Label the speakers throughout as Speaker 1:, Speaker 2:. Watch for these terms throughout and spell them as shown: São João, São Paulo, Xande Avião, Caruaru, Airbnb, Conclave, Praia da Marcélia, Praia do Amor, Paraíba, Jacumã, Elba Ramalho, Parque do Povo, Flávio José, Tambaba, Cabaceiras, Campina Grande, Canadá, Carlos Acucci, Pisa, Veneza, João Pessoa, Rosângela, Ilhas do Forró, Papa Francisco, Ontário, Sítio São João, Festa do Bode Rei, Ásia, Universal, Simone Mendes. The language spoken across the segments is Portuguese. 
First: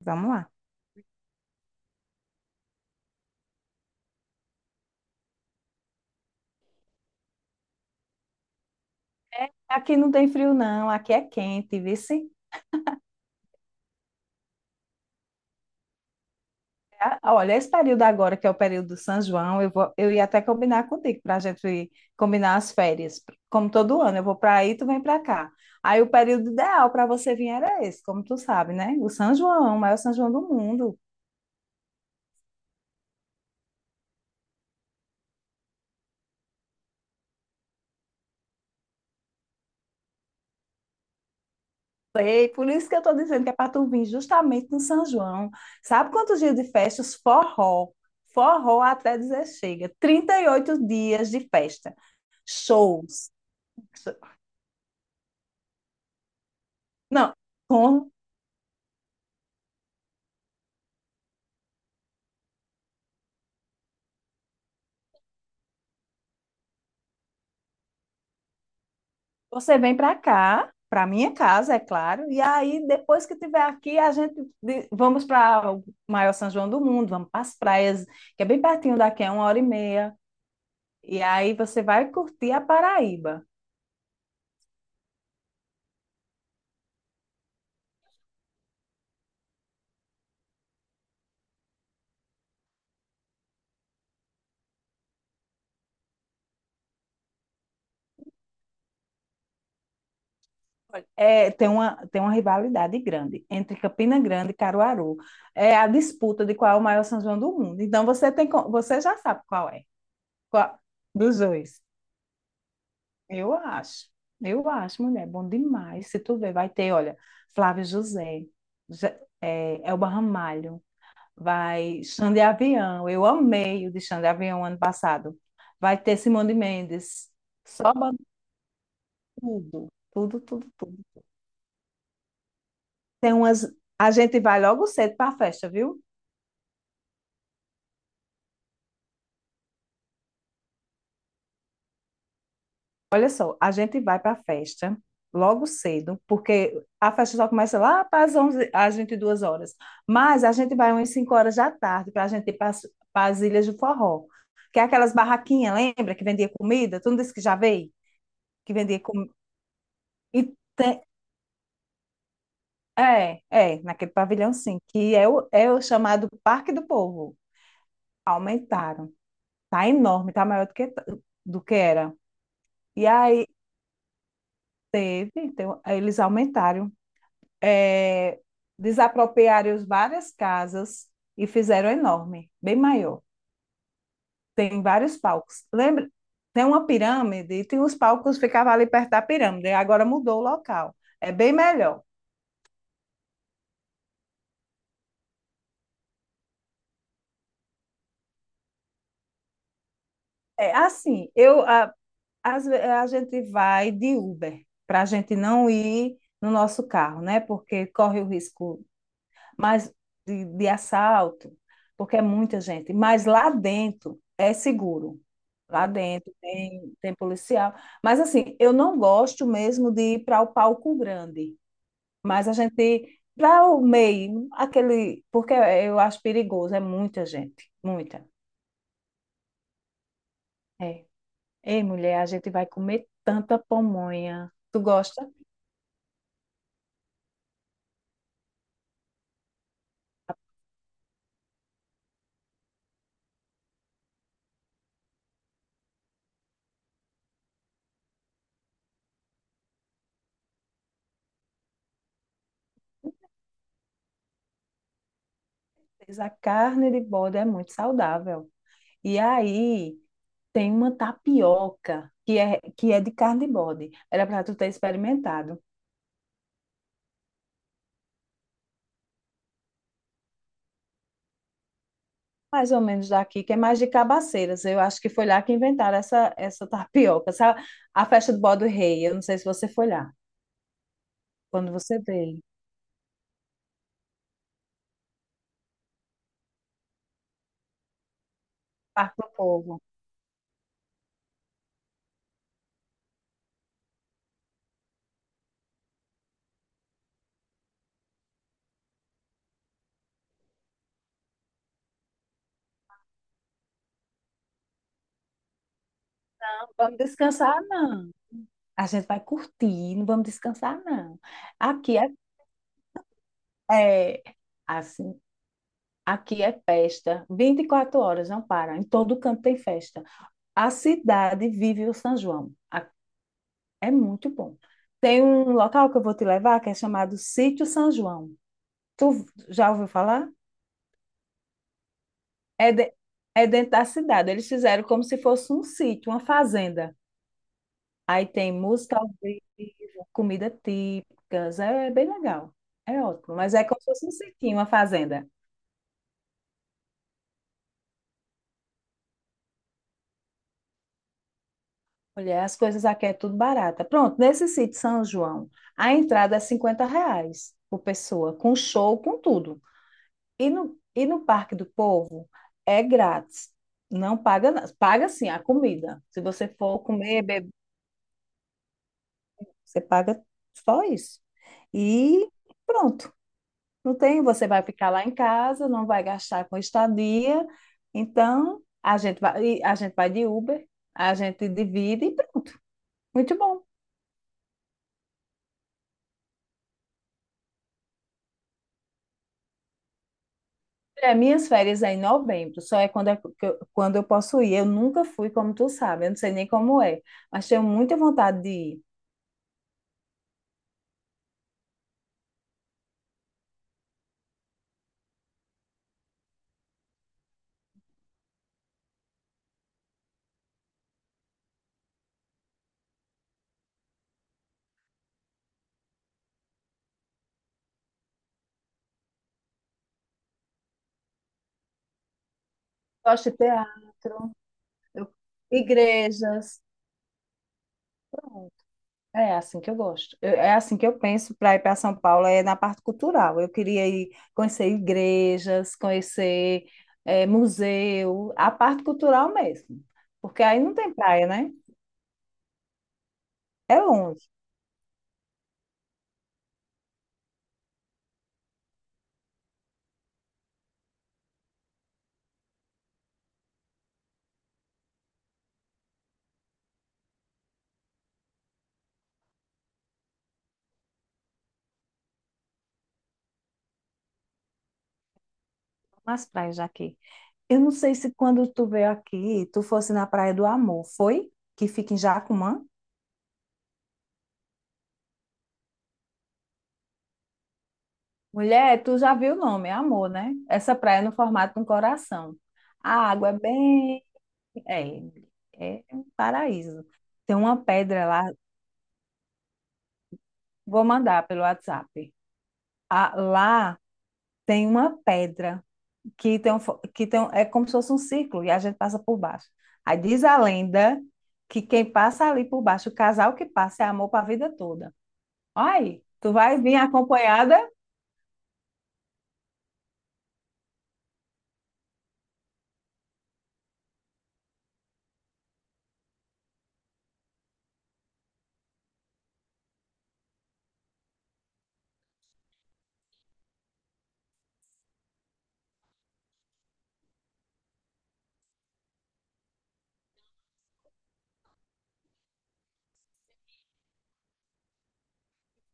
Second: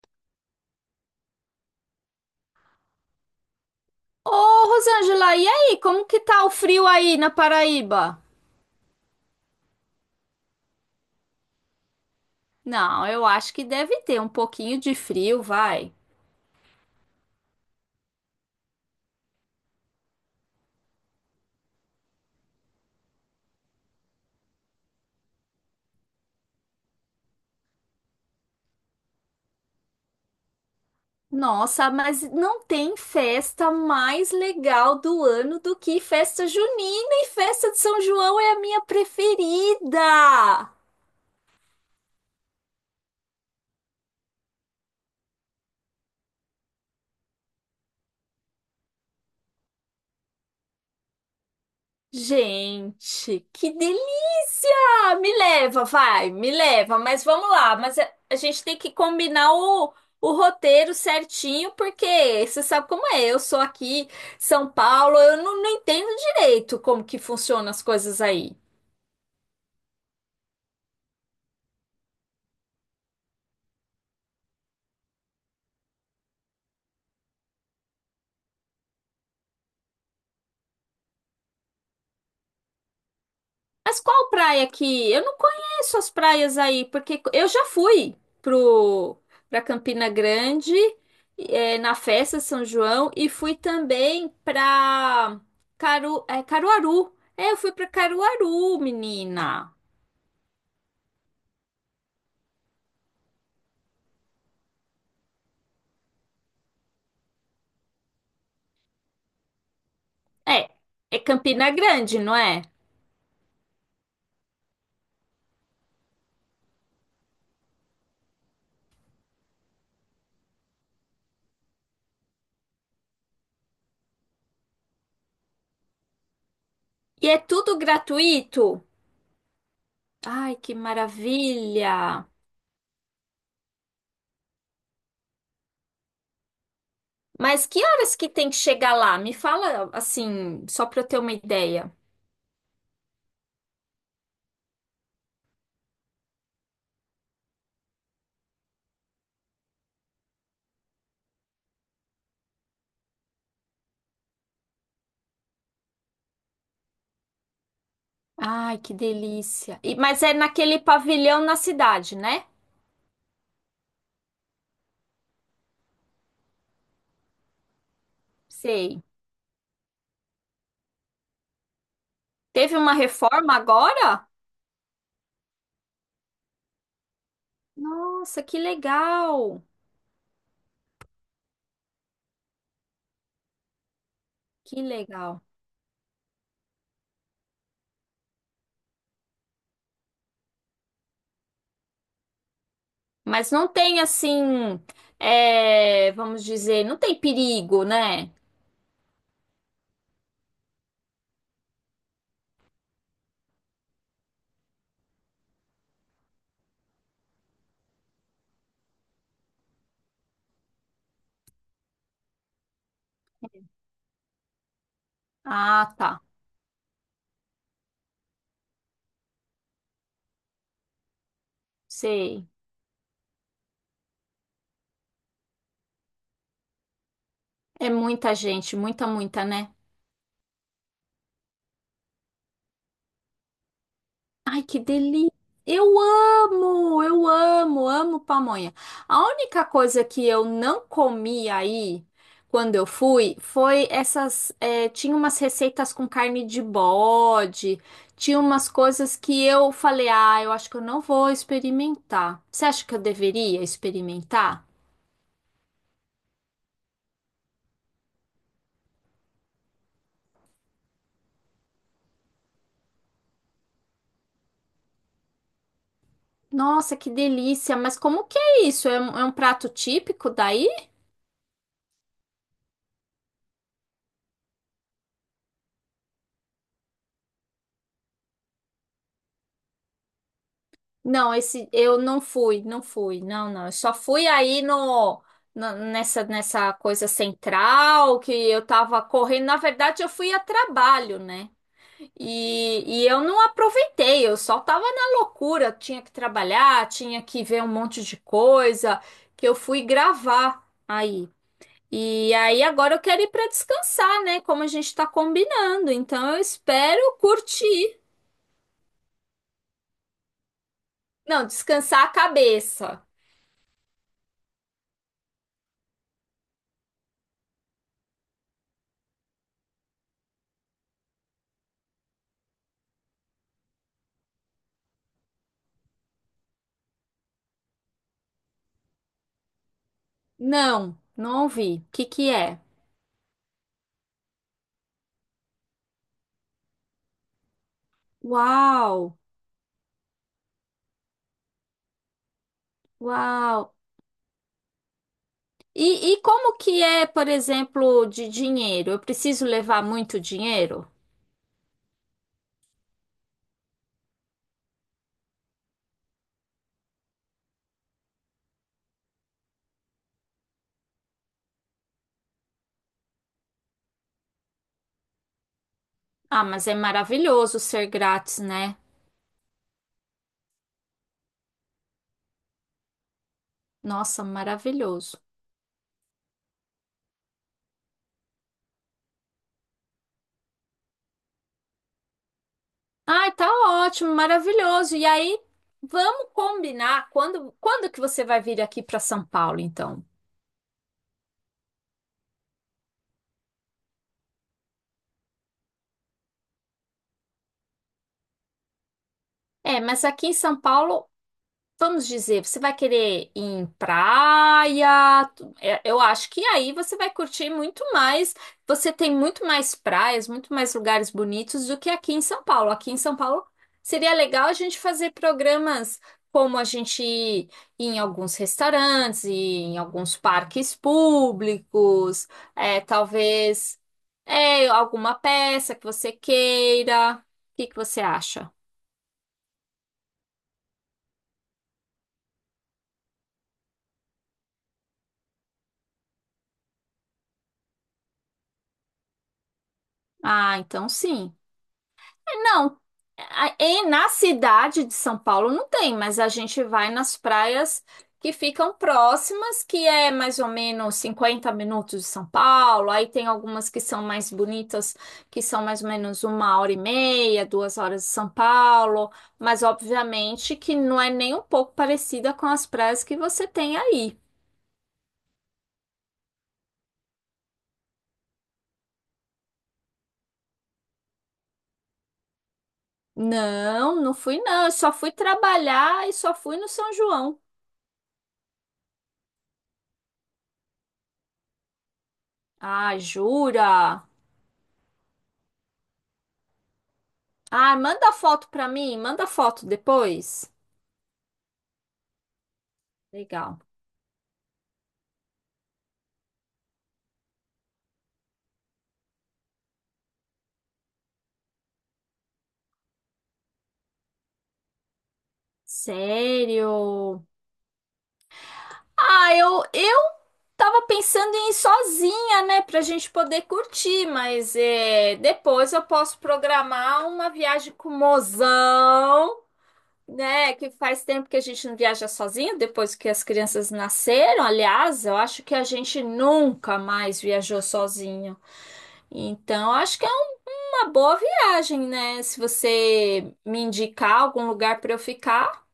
Speaker 1: Vamos lá.
Speaker 2: Ô, Rosângela, e aí, como que tá o frio aí na Paraíba?
Speaker 1: Aqui não tem frio, não. Aqui é quente, viu? Sim?
Speaker 2: Não, eu acho que deve ter um pouquinho de frio, vai.
Speaker 1: Ah, olha, esse período agora, que é o período do São João, eu ia até combinar contigo para a gente combinar as férias. Como todo ano, eu vou para aí, tu vem para cá. Aí o período ideal para você vir era esse, como tu sabe, né? O São João, o maior São João do mundo.
Speaker 2: Nossa, mas não tem festa mais legal do ano do que festa junina, e festa de São João é a minha preferida.
Speaker 1: Sei, por isso que eu estou dizendo que é para tu vir justamente no São João. Sabe quantos dias de festas? Forró. Forró até dizer chega. 38 dias de festa. Shows.
Speaker 2: Gente, que delícia! Me leva, vai, me leva, mas
Speaker 1: Não,
Speaker 2: vamos lá. Mas a
Speaker 1: com-
Speaker 2: a gente tem que combinar o roteiro certinho, porque você sabe como é. Eu sou aqui, São Paulo, eu não entendo direito como que funcionam as coisas aí.
Speaker 1: você vem para cá, para minha casa, é claro, e aí depois que tiver aqui, a gente vamos para o maior São João do mundo, vamos para as praias, que é bem pertinho daqui, é uma hora e meia, e aí você vai curtir a Paraíba.
Speaker 2: Mas qual praia que? Eu não conheço as praias aí, porque eu já fui pro para Campina Grande, na festa de São João, e fui também pra Caruaru. É, eu fui para Caruaru, menina.
Speaker 1: É, tem uma rivalidade grande entre Campina Grande e Caruaru. É a disputa de qual é o maior São João do mundo. Então você já sabe qual é,
Speaker 2: É,
Speaker 1: qual,
Speaker 2: é
Speaker 1: dos
Speaker 2: Campina
Speaker 1: dois.
Speaker 2: Grande, não é?
Speaker 1: Eu acho, eu acho, mulher, bom demais. Se tu ver, vai ter, olha, Flávio José, Je- Elba Ramalho, vai Xande Avião, eu amei o de Xande Avião ano passado. Vai ter Simone
Speaker 2: E
Speaker 1: Mendes,
Speaker 2: é tudo
Speaker 1: só bota
Speaker 2: gratuito.
Speaker 1: tudo, tudo,
Speaker 2: Ai,
Speaker 1: tudo,
Speaker 2: que
Speaker 1: tudo.
Speaker 2: maravilha!
Speaker 1: Tem umas, a gente vai logo cedo para a festa, viu?
Speaker 2: Mas que horas que tem que chegar lá? Me fala assim, só para eu ter uma ideia.
Speaker 1: Olha só, a gente vai para a festa logo cedo, porque a festa só começa lá para as 11, às 22 horas. Mas a gente vai umas 5 horas da tarde para a gente ir para as Ilhas do Forró, que é aquelas barraquinhas, lembra? Que vendia comida? Tu não disse que já veio? Que
Speaker 2: Ai, que
Speaker 1: vendia comida.
Speaker 2: delícia. Mas é naquele pavilhão na cidade, né?
Speaker 1: É, naquele pavilhão sim, que é o chamado Parque do Povo.
Speaker 2: Sei.
Speaker 1: Aumentaram. Tá enorme, tá maior do que era.
Speaker 2: Teve uma
Speaker 1: E aí
Speaker 2: reforma agora?
Speaker 1: teve, então, eles aumentaram. é,
Speaker 2: Nossa, que legal.
Speaker 1: desapropriaram as várias casas e fizeram enorme, bem maior.
Speaker 2: Que
Speaker 1: Tem vários
Speaker 2: legal.
Speaker 1: palcos. Lembra? Tem uma pirâmide e tem os palcos que ficavam ali perto da pirâmide. Agora mudou o local. É bem melhor.
Speaker 2: Mas não tem assim, é, vamos dizer, não tem perigo, né?
Speaker 1: É assim, a gente vai de Uber para a gente não ir no nosso carro, né? Porque corre o risco mas de assalto, porque é muita gente. Mas lá dentro é seguro. Lá
Speaker 2: Ah, tá.
Speaker 1: dentro tem policial. Mas assim, eu não gosto mesmo de ir para o palco grande.
Speaker 2: Sei.
Speaker 1: Mas a gente, para o meio, aquele. Porque eu acho perigoso, é muita gente.
Speaker 2: É
Speaker 1: Muita.
Speaker 2: muita gente, muita, muita, né?
Speaker 1: É. Ei, mulher, a gente vai comer tanta pamonha.
Speaker 2: Ai, que
Speaker 1: Tu gosta?
Speaker 2: delícia! Eu amo, amo pamonha. A única coisa que eu não comi aí, quando eu fui, foi essas. Tinha umas receitas com carne de bode, tinha umas coisas que eu falei, ah, eu acho que eu não vou experimentar. Você acha que eu deveria experimentar?
Speaker 1: Mas a carne de bode é muito saudável. E aí, tem uma tapioca que é de carne de bode. Era para tu ter experimentado.
Speaker 2: Nossa, que delícia! Mas como que é isso? É um prato típico daí?
Speaker 1: Mais ou menos daqui, que é mais de Cabaceiras. Eu acho que foi lá que inventaram essa tapioca. Sabe? A festa do Bode Rei, eu não sei se você foi lá,
Speaker 2: Não, esse
Speaker 1: quando
Speaker 2: eu
Speaker 1: você
Speaker 2: não
Speaker 1: veio.
Speaker 2: fui, não fui, não, não. Eu só fui aí no, nessa coisa central que eu tava
Speaker 1: Parque do
Speaker 2: correndo. Na
Speaker 1: Povo.
Speaker 2: verdade, eu fui a trabalho, né? E eu não aproveitei. Eu só tava na loucura. Tinha que trabalhar, tinha que ver um monte de coisa que eu fui gravar aí. E aí agora eu quero ir para descansar, né? Como a gente tá combinando. Então eu
Speaker 1: Não vamos
Speaker 2: espero
Speaker 1: descansar,
Speaker 2: curtir.
Speaker 1: não. A gente vai curtir, não vamos descansar, não.
Speaker 2: Não,
Speaker 1: Aqui
Speaker 2: descansar a
Speaker 1: é,
Speaker 2: cabeça.
Speaker 1: é assim, aqui é festa. 24 horas, não para. Em todo canto tem festa. A cidade vive o São João. É muito bom. Tem um local que eu vou te levar que é chamado Sítio São João. Tu já ouviu falar?
Speaker 2: Não, não ouvi. O que que é?
Speaker 1: É, é dentro da cidade. Eles fizeram como se fosse um sítio, uma fazenda. Aí tem música ao
Speaker 2: Uau,
Speaker 1: vivo, comida típicas. É bem legal. É ótimo. Mas é
Speaker 2: uau.
Speaker 1: como se fosse um sítio, uma fazenda.
Speaker 2: E como que é, por exemplo, de dinheiro? Eu preciso levar muito dinheiro?
Speaker 1: Olha, as coisas aqui é tudo barata. Pronto, nesse sítio São João, a entrada é R$ 50 por pessoa, com show, com tudo. E no Parque do Povo é grátis. Não paga, nada paga sim a comida. Se
Speaker 2: Ah,
Speaker 1: você
Speaker 2: mas é
Speaker 1: for comer, beber,
Speaker 2: maravilhoso ser grátis, né?
Speaker 1: você paga só isso. E pronto. Não tem,
Speaker 2: Nossa,
Speaker 1: você vai ficar lá em
Speaker 2: maravilhoso.
Speaker 1: casa, não vai gastar com estadia. Então, a gente vai de Uber, a gente divide e pronto.
Speaker 2: Ai,
Speaker 1: Muito
Speaker 2: tá
Speaker 1: bom.
Speaker 2: ótimo, maravilhoso. E aí, vamos combinar quando, quando que você vai vir aqui para São Paulo, então?
Speaker 1: É, minhas férias é em novembro, só é quando, quando eu posso ir. Eu nunca fui, como tu sabe, eu não sei nem como é, mas tenho muita vontade de ir.
Speaker 2: É, mas aqui em São Paulo, vamos dizer, você vai querer ir em praia? Eu acho que aí você vai curtir muito mais. Você tem muito mais praias, muito mais lugares bonitos do que aqui em São Paulo. Aqui em São Paulo seria legal a gente fazer programas, como a gente ir em alguns restaurantes, ir em alguns parques públicos, é,
Speaker 1: Gosto de
Speaker 2: talvez
Speaker 1: teatro.
Speaker 2: é,
Speaker 1: Eu-
Speaker 2: alguma peça que você
Speaker 1: Igrejas.
Speaker 2: queira. O que que você acha?
Speaker 1: Pronto. É assim que eu gosto. É assim que eu penso para ir para São Paulo, é na parte cultural. Eu queria ir conhecer igrejas, conhecer museu, a parte cultural mesmo. Porque
Speaker 2: Ah,
Speaker 1: aí não
Speaker 2: então
Speaker 1: tem praia,
Speaker 2: sim.
Speaker 1: né?
Speaker 2: Não,
Speaker 1: É
Speaker 2: na
Speaker 1: longe,
Speaker 2: cidade de São Paulo não tem, mas a gente vai nas praias que ficam próximas, que é mais ou menos 50 minutos de São Paulo. Aí tem algumas que são mais bonitas, que são mais ou menos 1 hora e meia, 2 horas de São Paulo. Mas obviamente que não é nem um pouco parecida com as praias que você tem aí.
Speaker 1: umas praias daqui. Eu não sei se quando tu veio aqui, tu fosse na Praia do Amor, foi? Que fica em Jacumã?
Speaker 2: Não, não fui, não. Eu só fui trabalhar, e só fui no São João.
Speaker 1: Mulher, tu já viu o nome, é Amor, né? Essa praia é no formato de um coração. A
Speaker 2: Ah,
Speaker 1: água é bem.
Speaker 2: jura?
Speaker 1: É, é um paraíso. Tem uma
Speaker 2: Ah,
Speaker 1: pedra
Speaker 2: manda
Speaker 1: lá,
Speaker 2: foto pra mim, manda foto depois.
Speaker 1: vou mandar pelo WhatsApp. Ah,
Speaker 2: Legal.
Speaker 1: lá tem uma pedra que tem um fo- que tem um- é como se fosse um círculo e a gente passa por baixo. Aí diz a lenda que quem passa ali por baixo, o casal que passa é amor para a vida toda. Olha aí, tu vai vir
Speaker 2: Sério?
Speaker 1: acompanhada?
Speaker 2: Ah, eu tava pensando em ir sozinha, né, pra gente poder curtir, mas é, depois eu posso programar uma viagem com o mozão, né, que faz tempo que a gente não viaja sozinho, depois que as crianças nasceram. Aliás, eu acho que a gente nunca mais viajou sozinho. Então, acho que uma boa viagem, né? Se você me indicar algum lugar para eu ficar.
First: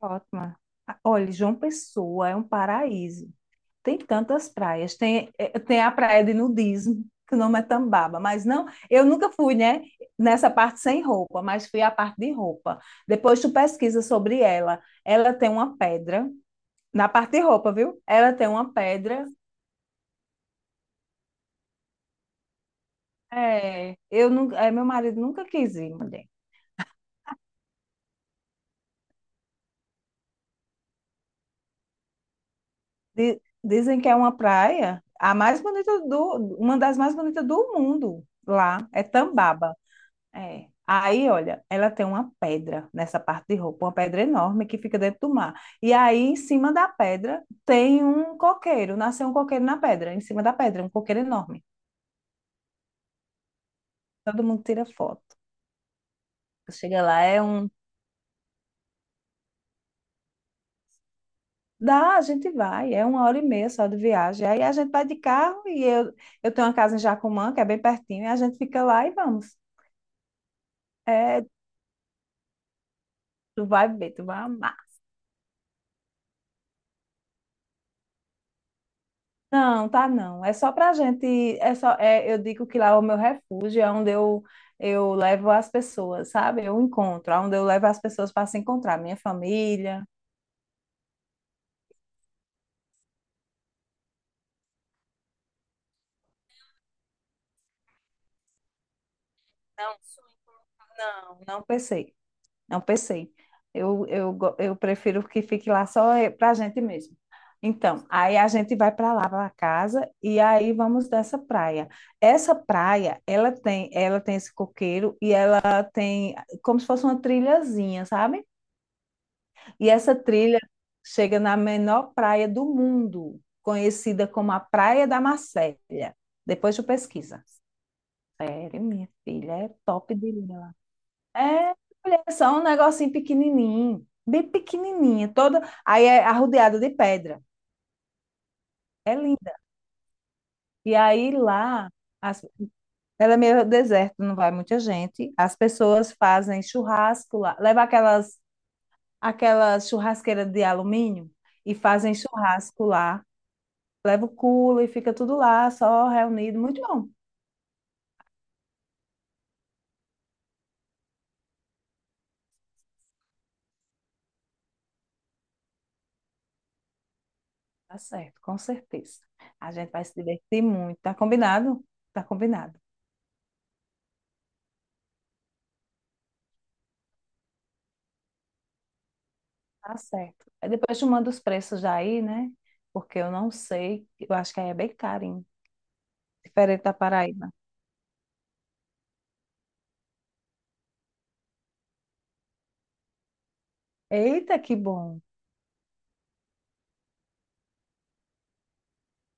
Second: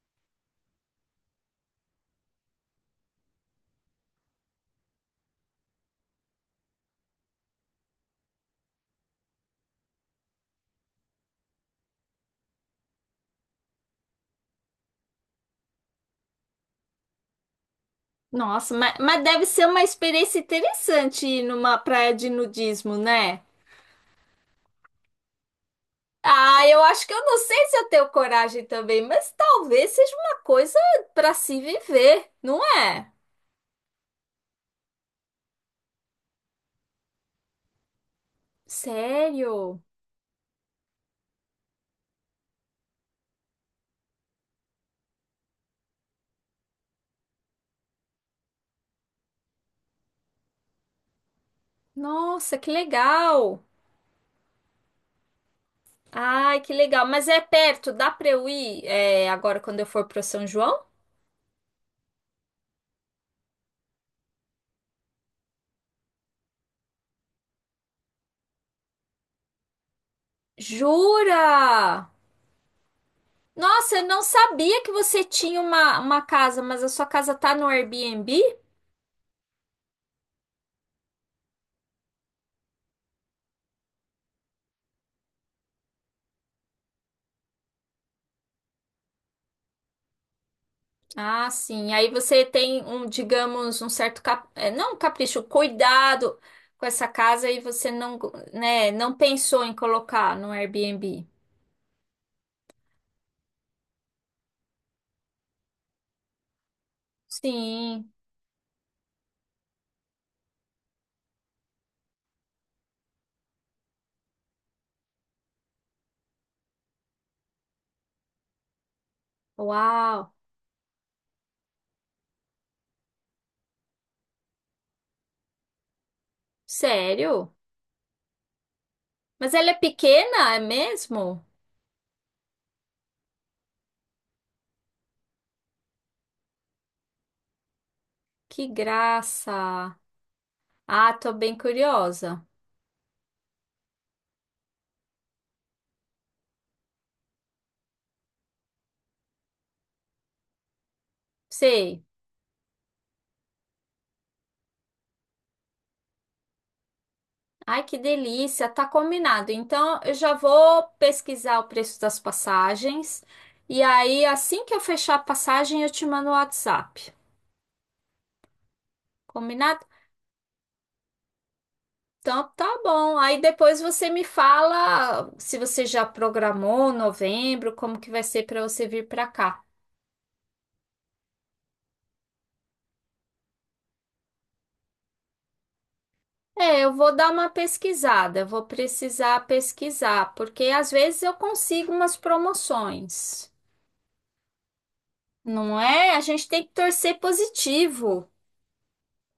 Speaker 1: Ótima. Ah, olha, João Pessoa é um paraíso. Tem tantas praias. Tem a praia de nudismo, que o nome é Tambaba, mas não, eu nunca fui, né, nessa parte sem roupa, mas fui à parte de roupa. Depois tu pesquisa sobre ela. Ela tem uma pedra, na parte de roupa, viu? Ela tem uma
Speaker 2: Nossa, mas
Speaker 1: pedra.
Speaker 2: deve ser uma experiência interessante ir numa praia de nudismo, né?
Speaker 1: É, meu marido nunca quis ir, mulher.
Speaker 2: Ah, eu acho que eu não sei se eu tenho coragem também, mas talvez seja uma coisa para se viver, não é?
Speaker 1: Dizem que é uma praia, a mais bonita do, uma das mais bonitas do mundo lá, é Tambaba.
Speaker 2: Sério?
Speaker 1: É. Aí, olha, ela tem uma pedra nessa parte de roupa, uma pedra enorme que fica dentro do mar. E aí, em cima da pedra, tem um coqueiro. Nasceu um coqueiro na pedra, em cima da pedra, um coqueiro enorme.
Speaker 2: Nossa, que legal!
Speaker 1: Todo mundo tira foto.
Speaker 2: Ai, que
Speaker 1: Chega
Speaker 2: legal!
Speaker 1: lá,
Speaker 2: Mas é
Speaker 1: é um.
Speaker 2: perto, dá para eu ir, é, agora quando eu for para São João?
Speaker 1: Dá, a gente vai, é uma hora e meia só de viagem. Aí a gente vai de carro e eu tenho uma casa em Jacumã, que é bem pertinho, e a gente fica lá e vamos. É,
Speaker 2: Jura?
Speaker 1: tu vai
Speaker 2: Nossa, eu
Speaker 1: ver,
Speaker 2: não
Speaker 1: tu vai amar.
Speaker 2: sabia que você tinha uma casa, mas a sua casa tá no Airbnb?
Speaker 1: Não, tá não. É só pra gente, eu digo que lá é o meu refúgio, é onde eu levo as pessoas, sabe? Eu encontro, é onde eu levo as pessoas para se encontrar, minha família.
Speaker 2: Ah, sim. Aí você tem um, digamos, um certo é, não, um capricho, cuidado com essa casa e você não, né, não pensou em
Speaker 1: Não,
Speaker 2: colocar no Airbnb.
Speaker 1: não, não pensei, não pensei. Eu prefiro que fique lá só pra gente mesmo. Então,
Speaker 2: Sim.
Speaker 1: aí a gente vai para lá, para casa, e aí vamos dessa praia. Essa praia, ela tem esse coqueiro e ela tem como se fosse uma trilhazinha, sabe? E essa
Speaker 2: Uau.
Speaker 1: trilha chega na menor praia do mundo, conhecida como a Praia da Marcélia. Depois tu pesquisa.
Speaker 2: Sério?
Speaker 1: Sério, minha filha,
Speaker 2: Mas
Speaker 1: é
Speaker 2: ela é
Speaker 1: top de
Speaker 2: pequena,
Speaker 1: linha
Speaker 2: é
Speaker 1: lá.
Speaker 2: mesmo?
Speaker 1: É, mulher, é só um negocinho pequenininho, bem pequenininha, toda, aí é arrodeada de pedra.
Speaker 2: Que
Speaker 1: É linda.
Speaker 2: graça.
Speaker 1: E
Speaker 2: Ah,
Speaker 1: aí
Speaker 2: tô bem
Speaker 1: lá, as-
Speaker 2: curiosa.
Speaker 1: ela é meio deserto, não vai muita gente. As pessoas fazem churrasco lá, leva aquelas churrasqueira de alumínio e
Speaker 2: Sei.
Speaker 1: fazem churrasco lá. Leva o culo e fica tudo lá, só reunido. Muito bom.
Speaker 2: Ai, que delícia, tá combinado. Então, eu já vou pesquisar o preço das passagens, e aí assim que eu fechar a passagem eu te mando o WhatsApp.
Speaker 1: Tá certo, com certeza. A
Speaker 2: Combinado?
Speaker 1: gente vai se divertir muito. Tá combinado? Tá
Speaker 2: Então, tá
Speaker 1: combinado.
Speaker 2: bom. Aí depois você me fala se você já programou novembro, como que vai ser para você vir para cá.
Speaker 1: Tá certo. Aí depois tu manda os preços já aí, né? Porque eu não sei. Eu acho que aí é bem carinho.
Speaker 2: É,
Speaker 1: Diferente
Speaker 2: eu
Speaker 1: da
Speaker 2: vou dar
Speaker 1: Paraíba.
Speaker 2: uma pesquisada, eu vou precisar pesquisar, porque às vezes eu consigo umas promoções.
Speaker 1: Eita, que bom.
Speaker 2: Não é? A gente tem que torcer positivo,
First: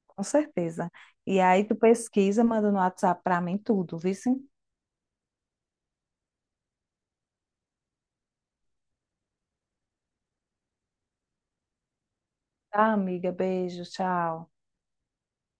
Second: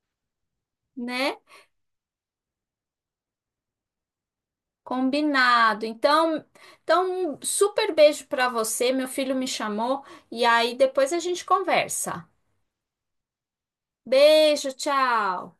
Speaker 1: Com certeza.
Speaker 2: né?
Speaker 1: E aí tu pesquisa, manda no WhatsApp pra mim tudo, viu? Sim?
Speaker 2: Combinado. Então, um super beijo para você. Meu filho me chamou, e aí depois a gente conversa.
Speaker 1: Tá, amiga. Beijo, tchau.
Speaker 2: Beijo, tchau.